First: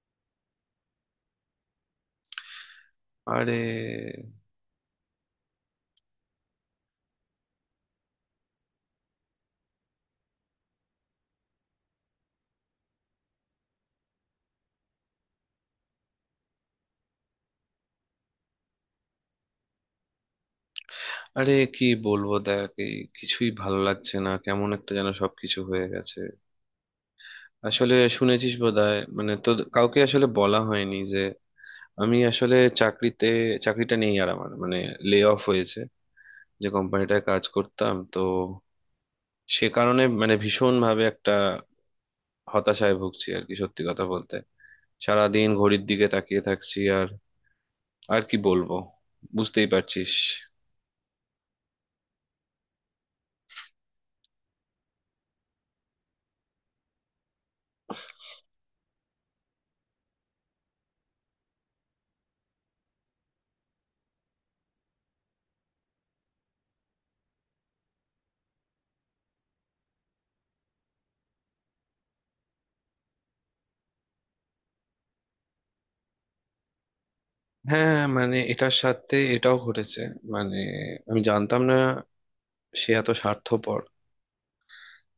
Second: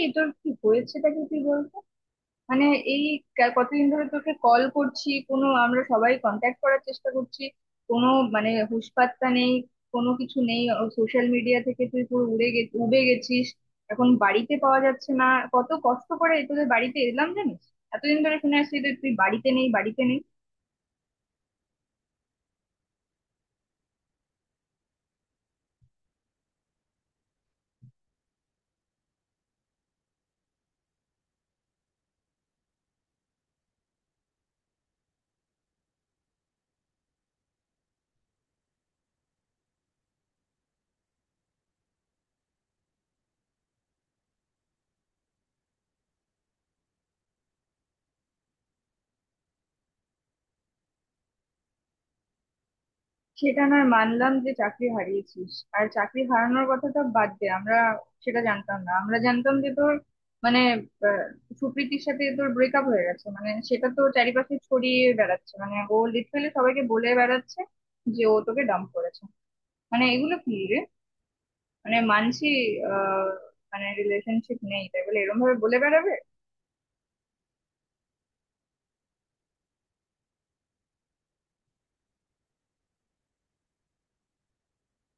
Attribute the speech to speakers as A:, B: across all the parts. A: এই, তোর কি হয়েছেটা কি? তুই বলতো। মানে, এই
B: আরে
A: কতদিন ধরে তোকে কল করছি, কোনো, আমরা সবাই কন্ট্যাক্ট করার চেষ্টা করছি, কোনো মানে হুঁশ পাত্তা নেই, কোনো কিছু নেই। সোশ্যাল মিডিয়া থেকে তুই পুরো উড়ে গে উবে গেছিস, এখন বাড়িতে পাওয়া যাচ্ছে না। কত কষ্ট করে তোদের বাড়িতে এলাম জানিস। এতদিন ধরে শুনে আসছি যে তুই বাড়িতে নেই, বাড়িতে নেই।
B: আরে কি বলবো? দেখ, এই কিছুই ভালো লাগছে না, কেমন একটা যেন সবকিছু হয়ে গেছে। আসলে শুনেছিস বোধহয়, মানে তো কাউকে আসলে বলা হয়নি যে আমি আসলে চাকরিতে চাকরিটা নেই আর, আমার মানে লে অফ হয়েছে, যে কোম্পানিটায় কাজ করতাম তো। সে কারণে মানে ভীষণ ভাবে একটা হতাশায় ভুগছি আর কি, সত্যি কথা বলতে। সারাদিন ঘড়ির দিকে তাকিয়ে থাকছি, আর আর কি বলবো, বুঝতেই পারছিস।
A: সেটা নয়, মানলাম যে চাকরি হারিয়েছিস। আর চাকরি হারানোর কথাটা বাদ দে, আমরা সেটা জানতাম না। আমরা জানতাম যে তোর মানে আহ, সুপ্রীতির সাথে তোর ব্রেকআপ হয়ে গেছে, মানে সেটা তো চারিপাশে ছড়িয়ে বেড়াচ্ছে, মানে ও লিটারালি সবাইকে বলে বেড়াচ্ছে যে ও তোকে ডাম্প করেছে। মানে এগুলো কি রে! মানে মানছি আহ মানে রিলেশনশিপ নেই, তাই বলে এরকম ভাবে বলে বেড়াবে!
B: হ্যাঁ হ্যাঁ, মানে এটার সাথে এটাও ঘটেছে। মানে আমি জানতাম না সে এত স্বার্থপর,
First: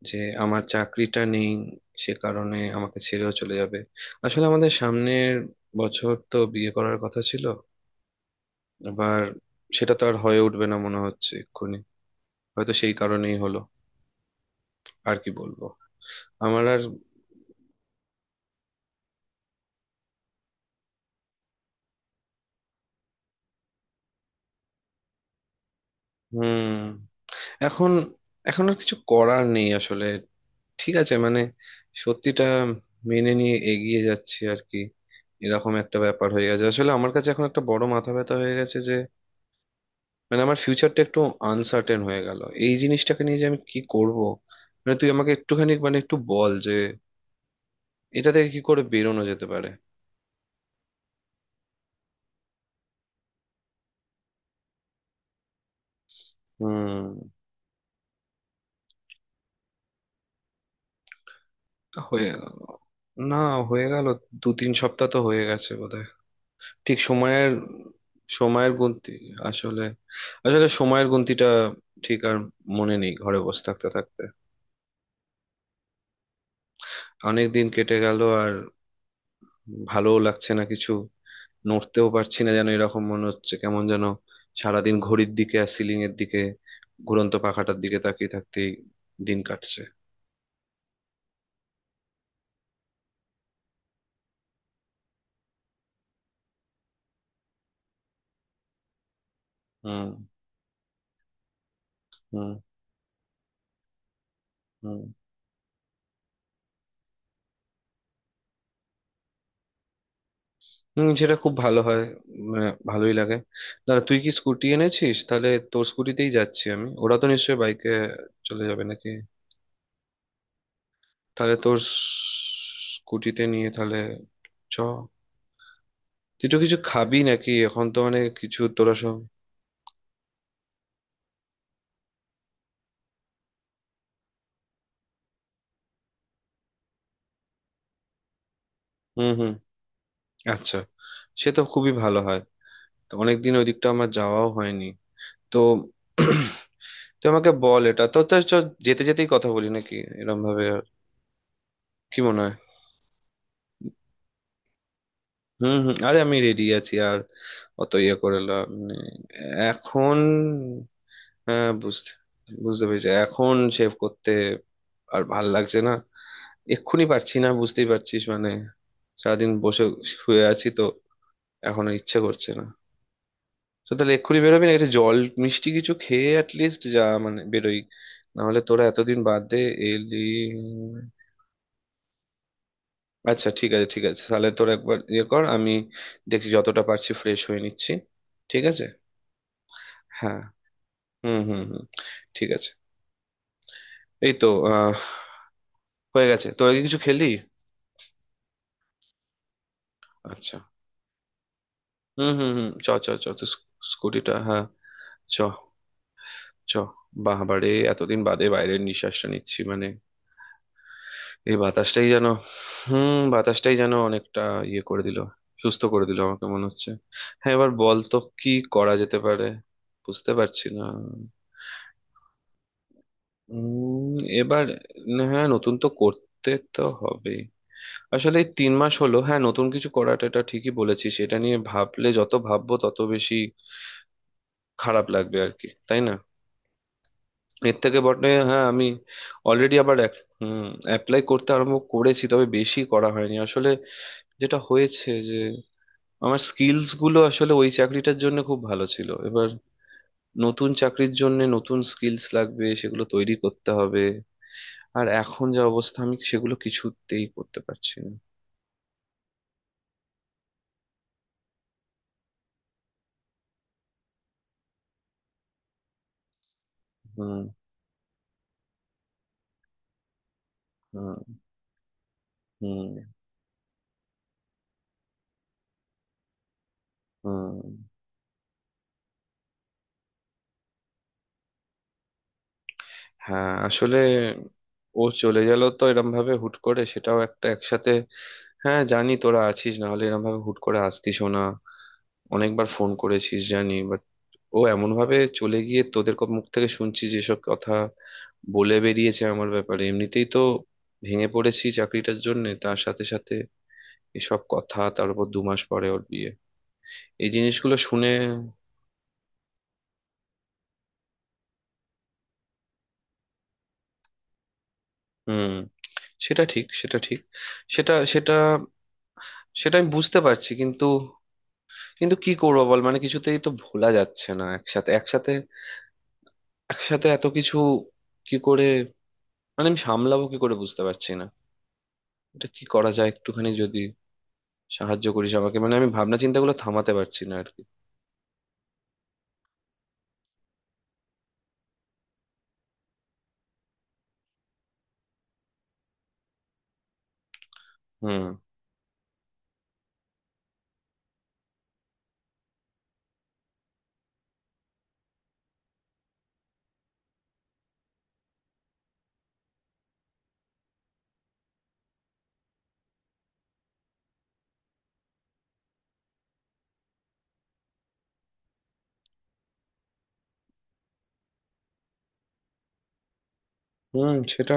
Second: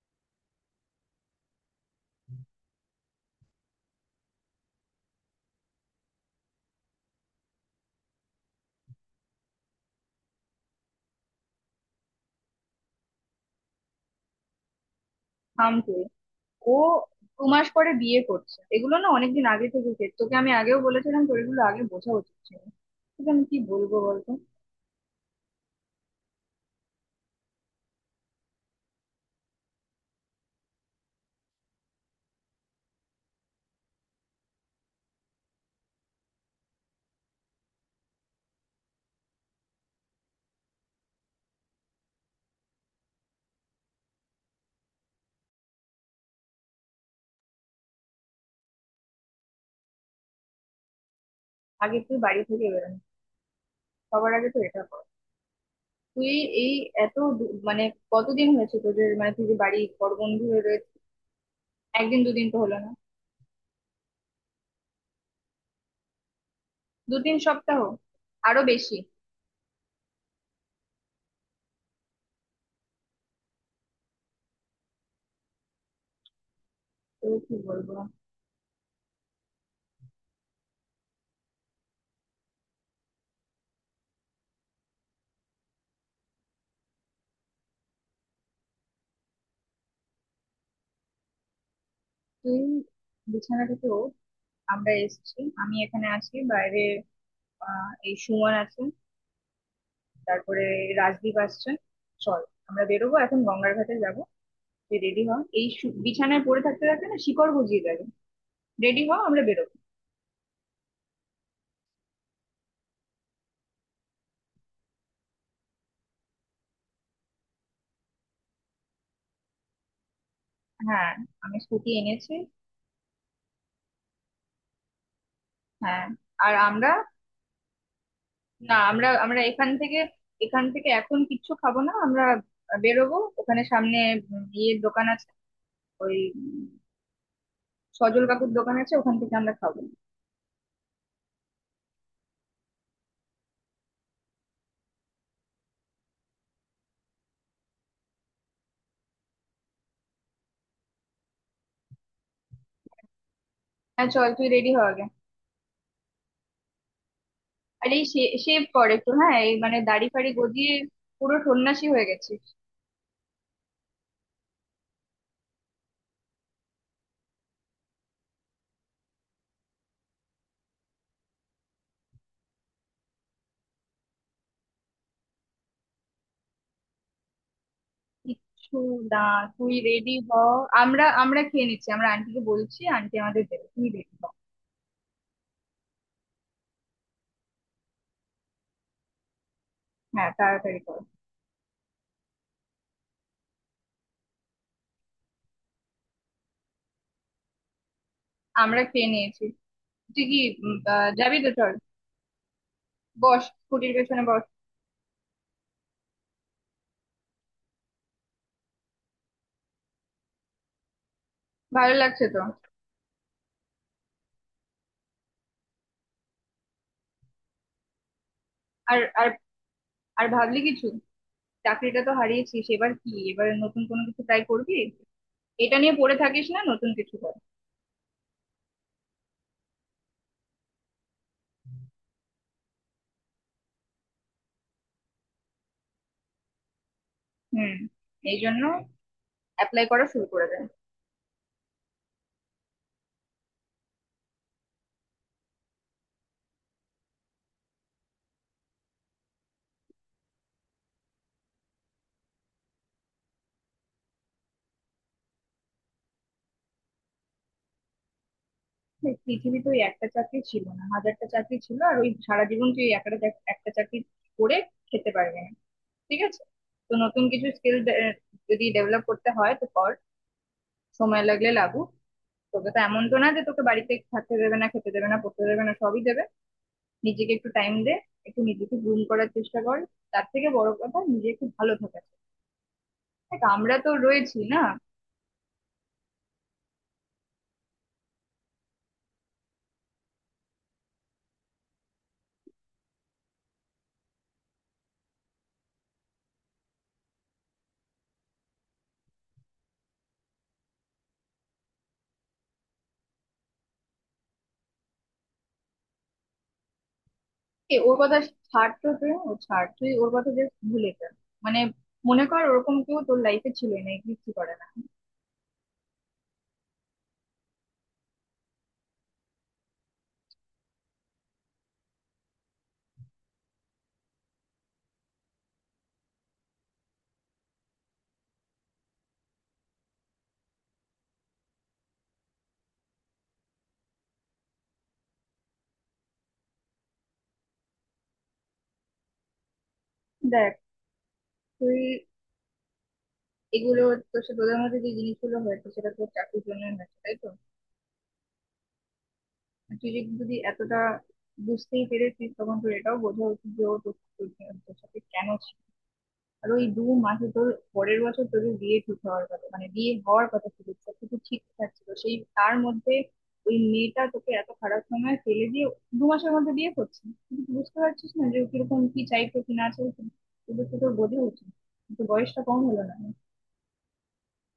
B: যে আমার চাকরিটা নেই সে কারণে আমাকে ছেড়েও চলে যাবে। আসলে আমাদের সামনের বছর তো বিয়ে করার কথা ছিল, এবার সেটা তো আর হয়ে উঠবে না মনে হচ্ছে এক্ষুনি। হয়তো সেই কারণেই হলো, আর কি বলবো।
A: থাম তুই।
B: আমার
A: ও
B: আর
A: দু মাস পরে বিয়ে করছে, এগুলো না অনেকদিন আগে থেকে হচ্ছে। তোকে আমি আগেও বলেছিলাম, তোর এগুলো আগে বোঝা উচিত ছিল। তোকে আমি কি বলবো বলতো।
B: হুম, এখন এখন আর কিছু করার নেই আসলে। ঠিক আছে, মানে সত্যিটা মেনে নিয়ে এগিয়ে যাচ্ছি আর কি। এরকম একটা ব্যাপার হয়ে গেছে, আসলে আমার কাছে এখন একটা বড় মাথা ব্যথা হয়ে গেছে যে, মানে আমার ফিউচারটা একটু আনসার্টেন হয়ে গেল। এই জিনিসটাকে নিয়ে যে আমি কি করব, মানে তুই আমাকে একটুখানি মানে একটু বল যে এটা থেকে কি করে বেরোনো যেতে পারে।
A: আগে তুই বাড়ি থেকে বেরোনো, সবার আগে তো এটা কর তুই। এই,
B: হুম।
A: মানে কতদিন হয়েছে তোদের, মানে তুই যে বাড়ি পর বন্ধু হয়ে একদিন
B: হয়ে গেল
A: দুদিন তো হলো না।
B: না হয়ে গেল, দু তিন সপ্তাহ তো হয়ে গেছে বোধহয়। ঠিক
A: দু তিন
B: সময়ের,
A: সপ্তাহ, আরো
B: সময়ের
A: বেশি।
B: গুনতি, আসলে, আসলে সময়ের গুনতিটা ঠিক আর মনে নেই, ঘরে বসে থাকতে থাকতে
A: তোকে
B: অনেক
A: কি
B: দিন কেটে
A: বলবো!
B: গেল। আর ভালোও লাগছে না কিছু, নড়তেও পারছি না যেন, এরকম মনে হচ্ছে কেমন যেন। সারাদিন ঘড়ির দিকে আর সিলিং এর দিকে, ঘুরন্ত পাখাটার দিকে তাকিয়ে থাকতেই দিন কাটছে।
A: তুই বিছানা থেকে ওঠ, আমরা এসেছি, আমি এখানে আছি বাইরে। আহ, এই সুমন আছে,
B: হুম।
A: তারপরে রাজদীপ আসছে। চল,
B: হুম।
A: আমরা বেরোবো এখন, গঙ্গার ঘাটে যাবো। তুই
B: হুম।
A: রেডি হ। এই বিছানায় পড়ে থাকতে থাকতে না শিকড় গজিয়ে যাবে। রেডি হ, আমরা বেরোবো।
B: হুম, সেটা খুব ভালো হয়, মানে ভালোই লাগে। দাঁড়া, তুই কি স্কুটি এনেছিস? তাহলে তোর স্কুটিতেই যাচ্ছি আমি, ওরা তো নিশ্চয়ই বাইকে চলে যাবে নাকি।
A: হ্যাঁ।
B: তাহলে
A: আমি
B: তোর
A: স্কুটি এনেছি।
B: স্কুটিতে নিয়ে তাহলে চ।
A: হ্যাঁ।
B: তুই
A: আর
B: তো কিছু
A: আমরা,
B: খাবি নাকি এখন, তো মানে কিছু
A: না
B: তোরা
A: আমরা,
B: সব?
A: এখান থেকে, এখন কিচ্ছু খাবো না আমরা। বেরোবো, ওখানে সামনে ইয়ের দোকান আছে, ওই সজল কাকুর দোকান আছে, ওখান
B: হুম
A: থেকে
B: হুম,
A: আমরা খাবো।
B: আচ্ছা। সে তো খুবই ভালো হয়, তো অনেকদিন ওই দিকটা আমার যাওয়াও হয়নি তো। তুই আমাকে বল, এটা তো তো চ, যেতে যেতেই কথা বলি নাকি এরম ভাবে, আর কি মনে হয়।
A: হ্যাঁ চল, তুই রেডি হ আগে।
B: হুম হুম, আরে আমি রেডি আছি আর,
A: আর
B: অত
A: এই,
B: ইয়ে করে
A: শেভ
B: লাভ
A: কর
B: নেই।
A: একটু হ্যাঁ, এই মানে দাড়ি
B: এখন
A: ফাড়ি গজিয়ে পুরো
B: হ্যাঁ,
A: সন্ন্যাসী হয়ে
B: বুঝতে
A: গেছিস।
B: বুঝতে পেরেছি। এখন সেভ করতে আর ভাল লাগছে না, এক্ষুনি পারছি না, বুঝতেই পারছিস মানে, সারাদিন বসে শুয়ে আছি তো, এখন আর ইচ্ছে করছে না। তো তাহলে এক্ষুনি বেরোবি না, একটা জল মিষ্টি কিছু খেয়ে অ্যাটলিস্ট যা, মানে বেরোই। না হলে
A: কিচ্ছু
B: তোরা এতদিন
A: না,
B: বাদে
A: তুই রেডি
B: এলি।
A: হ। আমরা, খেয়ে নিচ্ছি, আমরা আন্টিকে বলছি, আন্টি আমাদের
B: আচ্ছা
A: দেবে,
B: ঠিক আছে,
A: তুই
B: ঠিক
A: রেডি
B: আছে,
A: হ।
B: তাহলে তোরা একবার ইয়ে কর, আমি দেখছি, যতটা পারছি ফ্রেশ হয়ে নিচ্ছি। ঠিক আছে।
A: হ্যাঁ,
B: হ্যাঁ,
A: তাড়াতাড়ি কর।
B: হুম হুম হুম, ঠিক আছে। এই তো, আহ, হয়ে গেছে। তোরা কি কিছু খেলি?
A: আমরা খেয়ে নিয়েছি। তুই কি
B: আচ্ছা।
A: যাবি তো চল।
B: হুম হুম হুম, চ চ চ,
A: বস,
B: তো
A: স্কুটির পেছনে
B: স্কুটিটা
A: বস।
B: হ্যাঁ, চ, চ। বাহ বাড়ে, এতদিন বাদে বাইরের নিঃশ্বাসটা নিচ্ছি, মানে এই
A: ভালো
B: বাতাসটাই
A: লাগছে
B: যেন।
A: তো।
B: হুম, বাতাসটাই যেন অনেকটা ইয়ে করে দিল, সুস্থ করে দিল আমাকে মনে হচ্ছে। হ্যাঁ এবার বল তো কি করা
A: আর
B: যেতে
A: আর
B: পারে,
A: আর
B: বুঝতে
A: ভাবলি
B: পারছি না।
A: কিছু? চাকরিটা তো হারিয়েছিস, এবার কি, এবার নতুন কোনো
B: উম
A: কিছু ট্রাই
B: এবার
A: করবি?
B: হ্যাঁ, নতুন
A: এটা
B: তো
A: নিয়ে পড়ে থাকিস
B: করতে
A: না,
B: তো
A: নতুন কিছু
B: হবে।
A: কর।
B: আসলে এই তিন মাস হলো, হ্যাঁ নতুন কিছু করাটা, এটা ঠিকই বলেছিস, এটা নিয়ে ভাবলে যত ভাববো তত বেশি খারাপ লাগবে আর কি, তাই না।
A: হুম।
B: এর থেকে বটে
A: এই জন্য
B: হ্যাঁ, আমি অলরেডি
A: অ্যাপ্লাই
B: আবার
A: করা শুরু করে
B: হুম,
A: দেয়।
B: অ্যাপ্লাই করতে আরম্ভ করেছি, তবে বেশি করা হয়নি আসলে। যেটা হয়েছে যে আমার স্কিলস গুলো আসলে ওই চাকরিটার জন্য খুব ভালো ছিল, এবার নতুন চাকরির জন্য নতুন স্কিলস লাগবে, সেগুলো তৈরি করতে হবে। আর এখন যা অবস্থা, আমি সেগুলো কিছুতেই করতে পারছি না।
A: পৃথিবী তো ওই একটা চাকরি ছিল না, হাজারটা চাকরি ছিল। আর ওই সারা জীবন তুই ওই একটা একটা চাকরি করে খেতে পারবি না, ঠিক আছে? তো নতুন
B: হুম।
A: কিছু স্কিল যদি ডেভেলপ করতে হয় তো কর,
B: হুম।
A: সময় লাগলে লাগুক। তোকে তো
B: হুম।
A: এমন তো না যে তোকে বাড়িতে থাকতে দেবে না, খেতে দেবে না, পড়তে দেবে না, সবই দেবে। নিজেকে একটু
B: হুম।
A: টাইম দে, একটু নিজেকে গ্রুম করার চেষ্টা কর। তার থেকে বড় কথা, নিজে একটু ভালো থাকা। দেখ
B: হ্যাঁ
A: আমরা তো
B: আসলে,
A: রয়েছি না।
B: ও চলে গেল তো এরম ভাবে হুট করে, সেটাও একটা একসাথে। হ্যাঁ জানি, তোরা আছিস, না হলে এরম ভাবে হুট করে আসতিসও না। অনেকবার ফোন করেছিস জানি, বাট ও এমন ভাবে চলে গিয়ে, তোদের মুখ থেকে শুনছি যেসব কথা বলে বেরিয়েছে আমার ব্যাপারে, এমনিতেই তো ভেঙে পড়েছি চাকরিটার জন্য, তার সাথে সাথে এসব কথা, তার উপর দু মাস পরে ওর বিয়ে, এই জিনিসগুলো
A: এ ওর
B: শুনে।
A: কথা ছাড় তো তুই, ও ছাড় তুই, ওর কথা জাস্ট ভুলে যা। মানে মনে কর ওরকম কেউ তোর লাইফে ছিল না, এক্সিস্টই করে না।
B: হুম। সেটা ঠিক, সেটা ঠিক। সেটা সেটা সেটা আমি বুঝতে পারছি, কিন্তু কিন্তু কি করবো বল, মানে কিছুতেই তো ভোলা যাচ্ছে না। একসাথে একসাথে একসাথে এত কিছু কি করে, মানে আমি সামলাবো কি করে বুঝতে পারছি না। এটা কি করা যায় একটুখানি, যদি সাহায্য করিস আমাকে, মানে আমি ভাবনা চিন্তাগুলো থামাতে পারছি না আর কি।
A: দেখ, তুই এগুলো, তোর সাথে তোদের মধ্যে যে জিনিসগুলো হয়েছে সেটা তোর চাকরির জন্য হয়েছে, তাই তো?
B: হুম।
A: আর তুই যদি যদি এতটা বুঝতেই পেরেছিস, তখন তোর এটাও বোঝা উচিত যে ও তোর, তোর সাথে কেন ছিল। আর ওই দু মাসে তোর পরের বছর তোদের বিয়ে ঠিক হওয়ার কথা, মানে বিয়ে হওয়ার কথা ছিল, সবকিছু ঠিকঠাক ছিল, সেই তার মধ্যে ওই মেয়েটা তোকে এত খারাপ সময় ফেলে দিয়ে দু মাসের মধ্যে বিয়ে করছে। তুই কি বুঝতে পারছিস না যে ও কিরকম, কি চাইতো কি না চাইতো। তোদের তো তোর বোঝা উচিত, কিন্তু বয়সটা কম হলো না।
B: হুম সেটা,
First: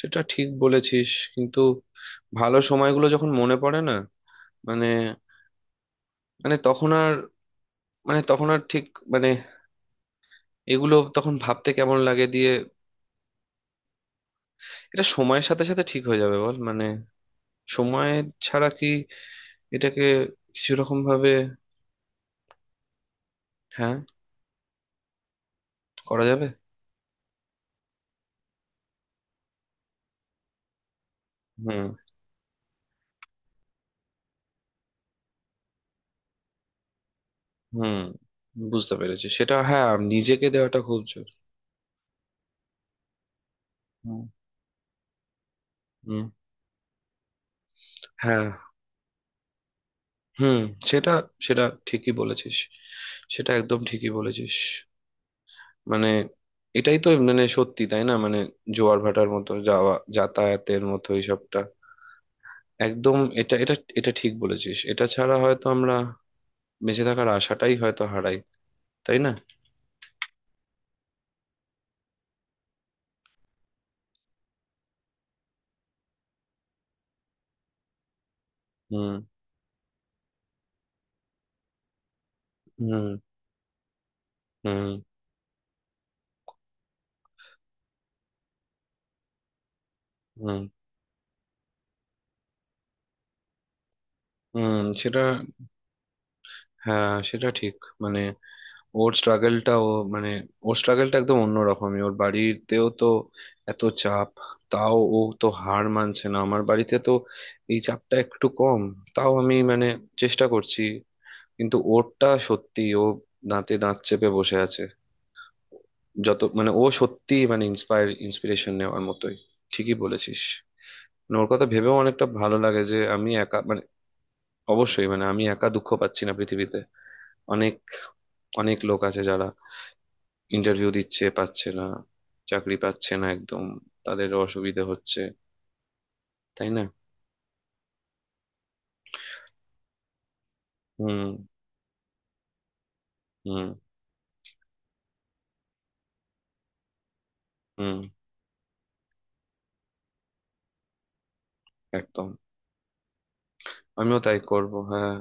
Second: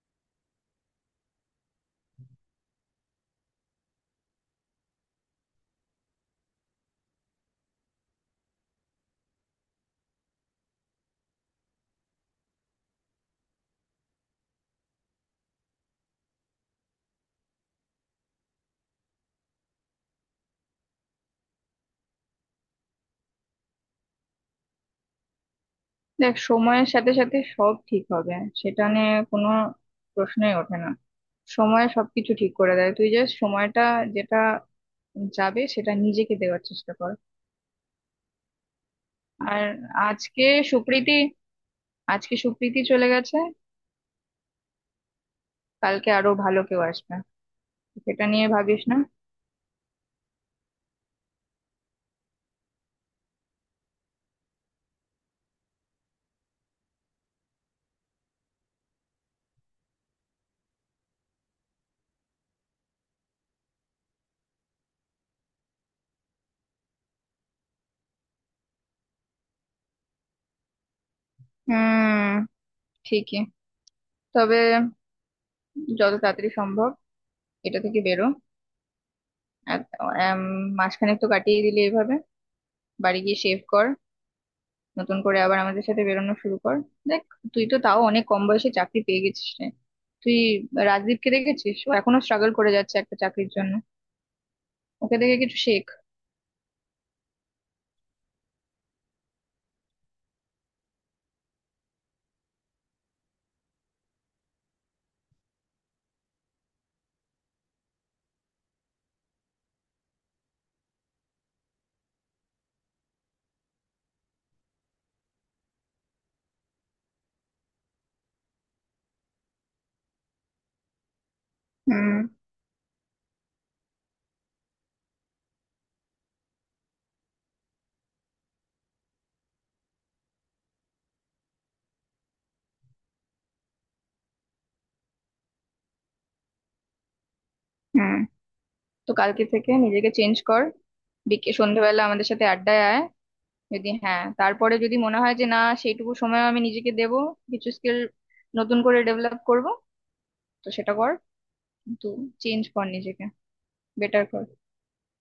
B: সেটা ঠিক বলেছিস, কিন্তু ভালো সময়গুলো যখন মনে পড়ে না, মানে, মানে তখন আর, মানে তখন আর ঠিক, মানে এগুলো তখন ভাবতে কেমন লাগে, দিয়ে এটা সময়ের সাথে সাথে ঠিক হয়ে যাবে বল, মানে সময় ছাড়া কি এটাকে কিছু রকম ভাবে, হ্যাঁ, করা
A: দেখ,
B: যাবে।
A: সময়ের সাথে সাথে সব ঠিক হবে, সেটা নিয়ে কোনো প্রশ্নই ওঠে না।
B: হুম,
A: সময় সবকিছু ঠিক করে দেয়, তুই জাস্ট সময়টা যেটা যাবে সেটা নিজেকে দেওয়ার চেষ্টা কর।
B: হুম, বুঝতে পেরেছি সেটা,
A: আর
B: হ্যাঁ।
A: আজকে
B: নিজেকে দেওয়াটা খুব
A: সুপ্রীতি
B: জোর।
A: আজকে সুপ্রীতি চলে গেছে,
B: হুম,
A: কালকে
B: হুম,
A: আরো ভালো কেউ আসবে, সেটা নিয়ে
B: হ্যাঁ,
A: ভাবিস না।
B: হুম, সেটা, সেটা ঠিকই বলেছিস, সেটা একদম ঠিকই বলেছিস। মানে এটাই তো, মানে সত্যি তাই না, মানে জোয়ার ভাটার মতো, যাওয়া যাতায়াতের মতো এইসবটা। একদম, এটা এটা এটা ঠিক বলেছিস, এটা ছাড়া হয়তো আমরা বেঁচে থাকার আশাটাই হয়তো হারাই, তাই না।
A: হুম, ঠিকই। তবে যত তাড়াতাড়ি সম্ভব এটা থেকে বেরো।
B: হুম।
A: এক- এম, মাসখানেক তো কাটিয়ে দিলি এভাবে।
B: হুম।
A: বাড়ি গিয়ে শেভ কর,
B: হুম।
A: নতুন করে আবার আমাদের সাথে বেরোনো শুরু কর। দেখ, তুই তো তাও অনেক কম বয়সে চাকরি পেয়ে গেছিস রে তুই।
B: হুম।
A: রাজদীপকে দেখেছিস, ও এখনো স্ট্রাগল করে যাচ্ছে একটা চাকরির জন্য।
B: হুম,
A: ওকে
B: সেটা,
A: দেখে কিছু শেখ।
B: হ্যাঁ সেটা ঠিক। মানে ওর স্ট্রাগলটা ও মানে, ওর স্ট্রাগলটা একদম অন্যরকমই, ওর বাড়িতেও তো এত চাপ, তাও ও তো হার মানছে না। আমার বাড়িতে তো এই চাপটা একটু কম, তাও আমি মানে চেষ্টা করছি, কিন্তু ওরটা সত্যি, ও দাঁতে দাঁত চেপে বসে আছে, যত মানে ও সত্যি মানে ইন্সপায়ার, ইন্সপিরেশন নেওয়ার মতোই। ঠিকই বলেছিস, মানে ওর কথা ভেবেও
A: হুম
B: অনেকটা ভালো লাগে যে আমি একা, মানে অবশ্যই, মানে আমি একা দুঃখ পাচ্ছি না। পৃথিবীতে অনেক অনেক লোক আছে যারা ইন্টারভিউ দিচ্ছে, পাচ্ছে না, চাকরি পাচ্ছে না একদম, তাদের অসুবিধা হচ্ছে, তাই না।
A: হুম। তো কালকে থেকে নিজেকে চেঞ্জ কর,
B: হুম।
A: বিকে সন্ধ্যেবেলা আমাদের সাথে আড্ডায় আয়।
B: হুম।
A: যদি, হ্যাঁ তারপরে যদি মনে হয় যে না সেইটুকু সময় আমি নিজেকে দেব, কিছু
B: হুম।
A: স্কিল নতুন করে ডেভেলপ করব, তো সেটা কর। কিন্তু
B: একদম,
A: চেঞ্জ কর নিজেকে,
B: আমিও
A: বেটার
B: তাই
A: কর।
B: করব, হ্যাঁ।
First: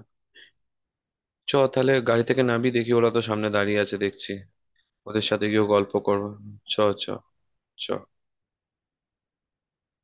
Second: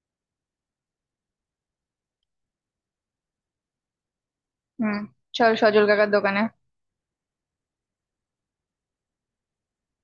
B: চ, তাহলে গাড়ি থেকে নামি, দেখি ওরা তো সামনে দাঁড়িয়ে আছে দেখছি,
A: হুম,
B: ওদের সাথে
A: চল
B: গিয়ে
A: সজল
B: গল্প
A: কাকার
B: করবো।
A: দোকানে।
B: চ, চ, চ।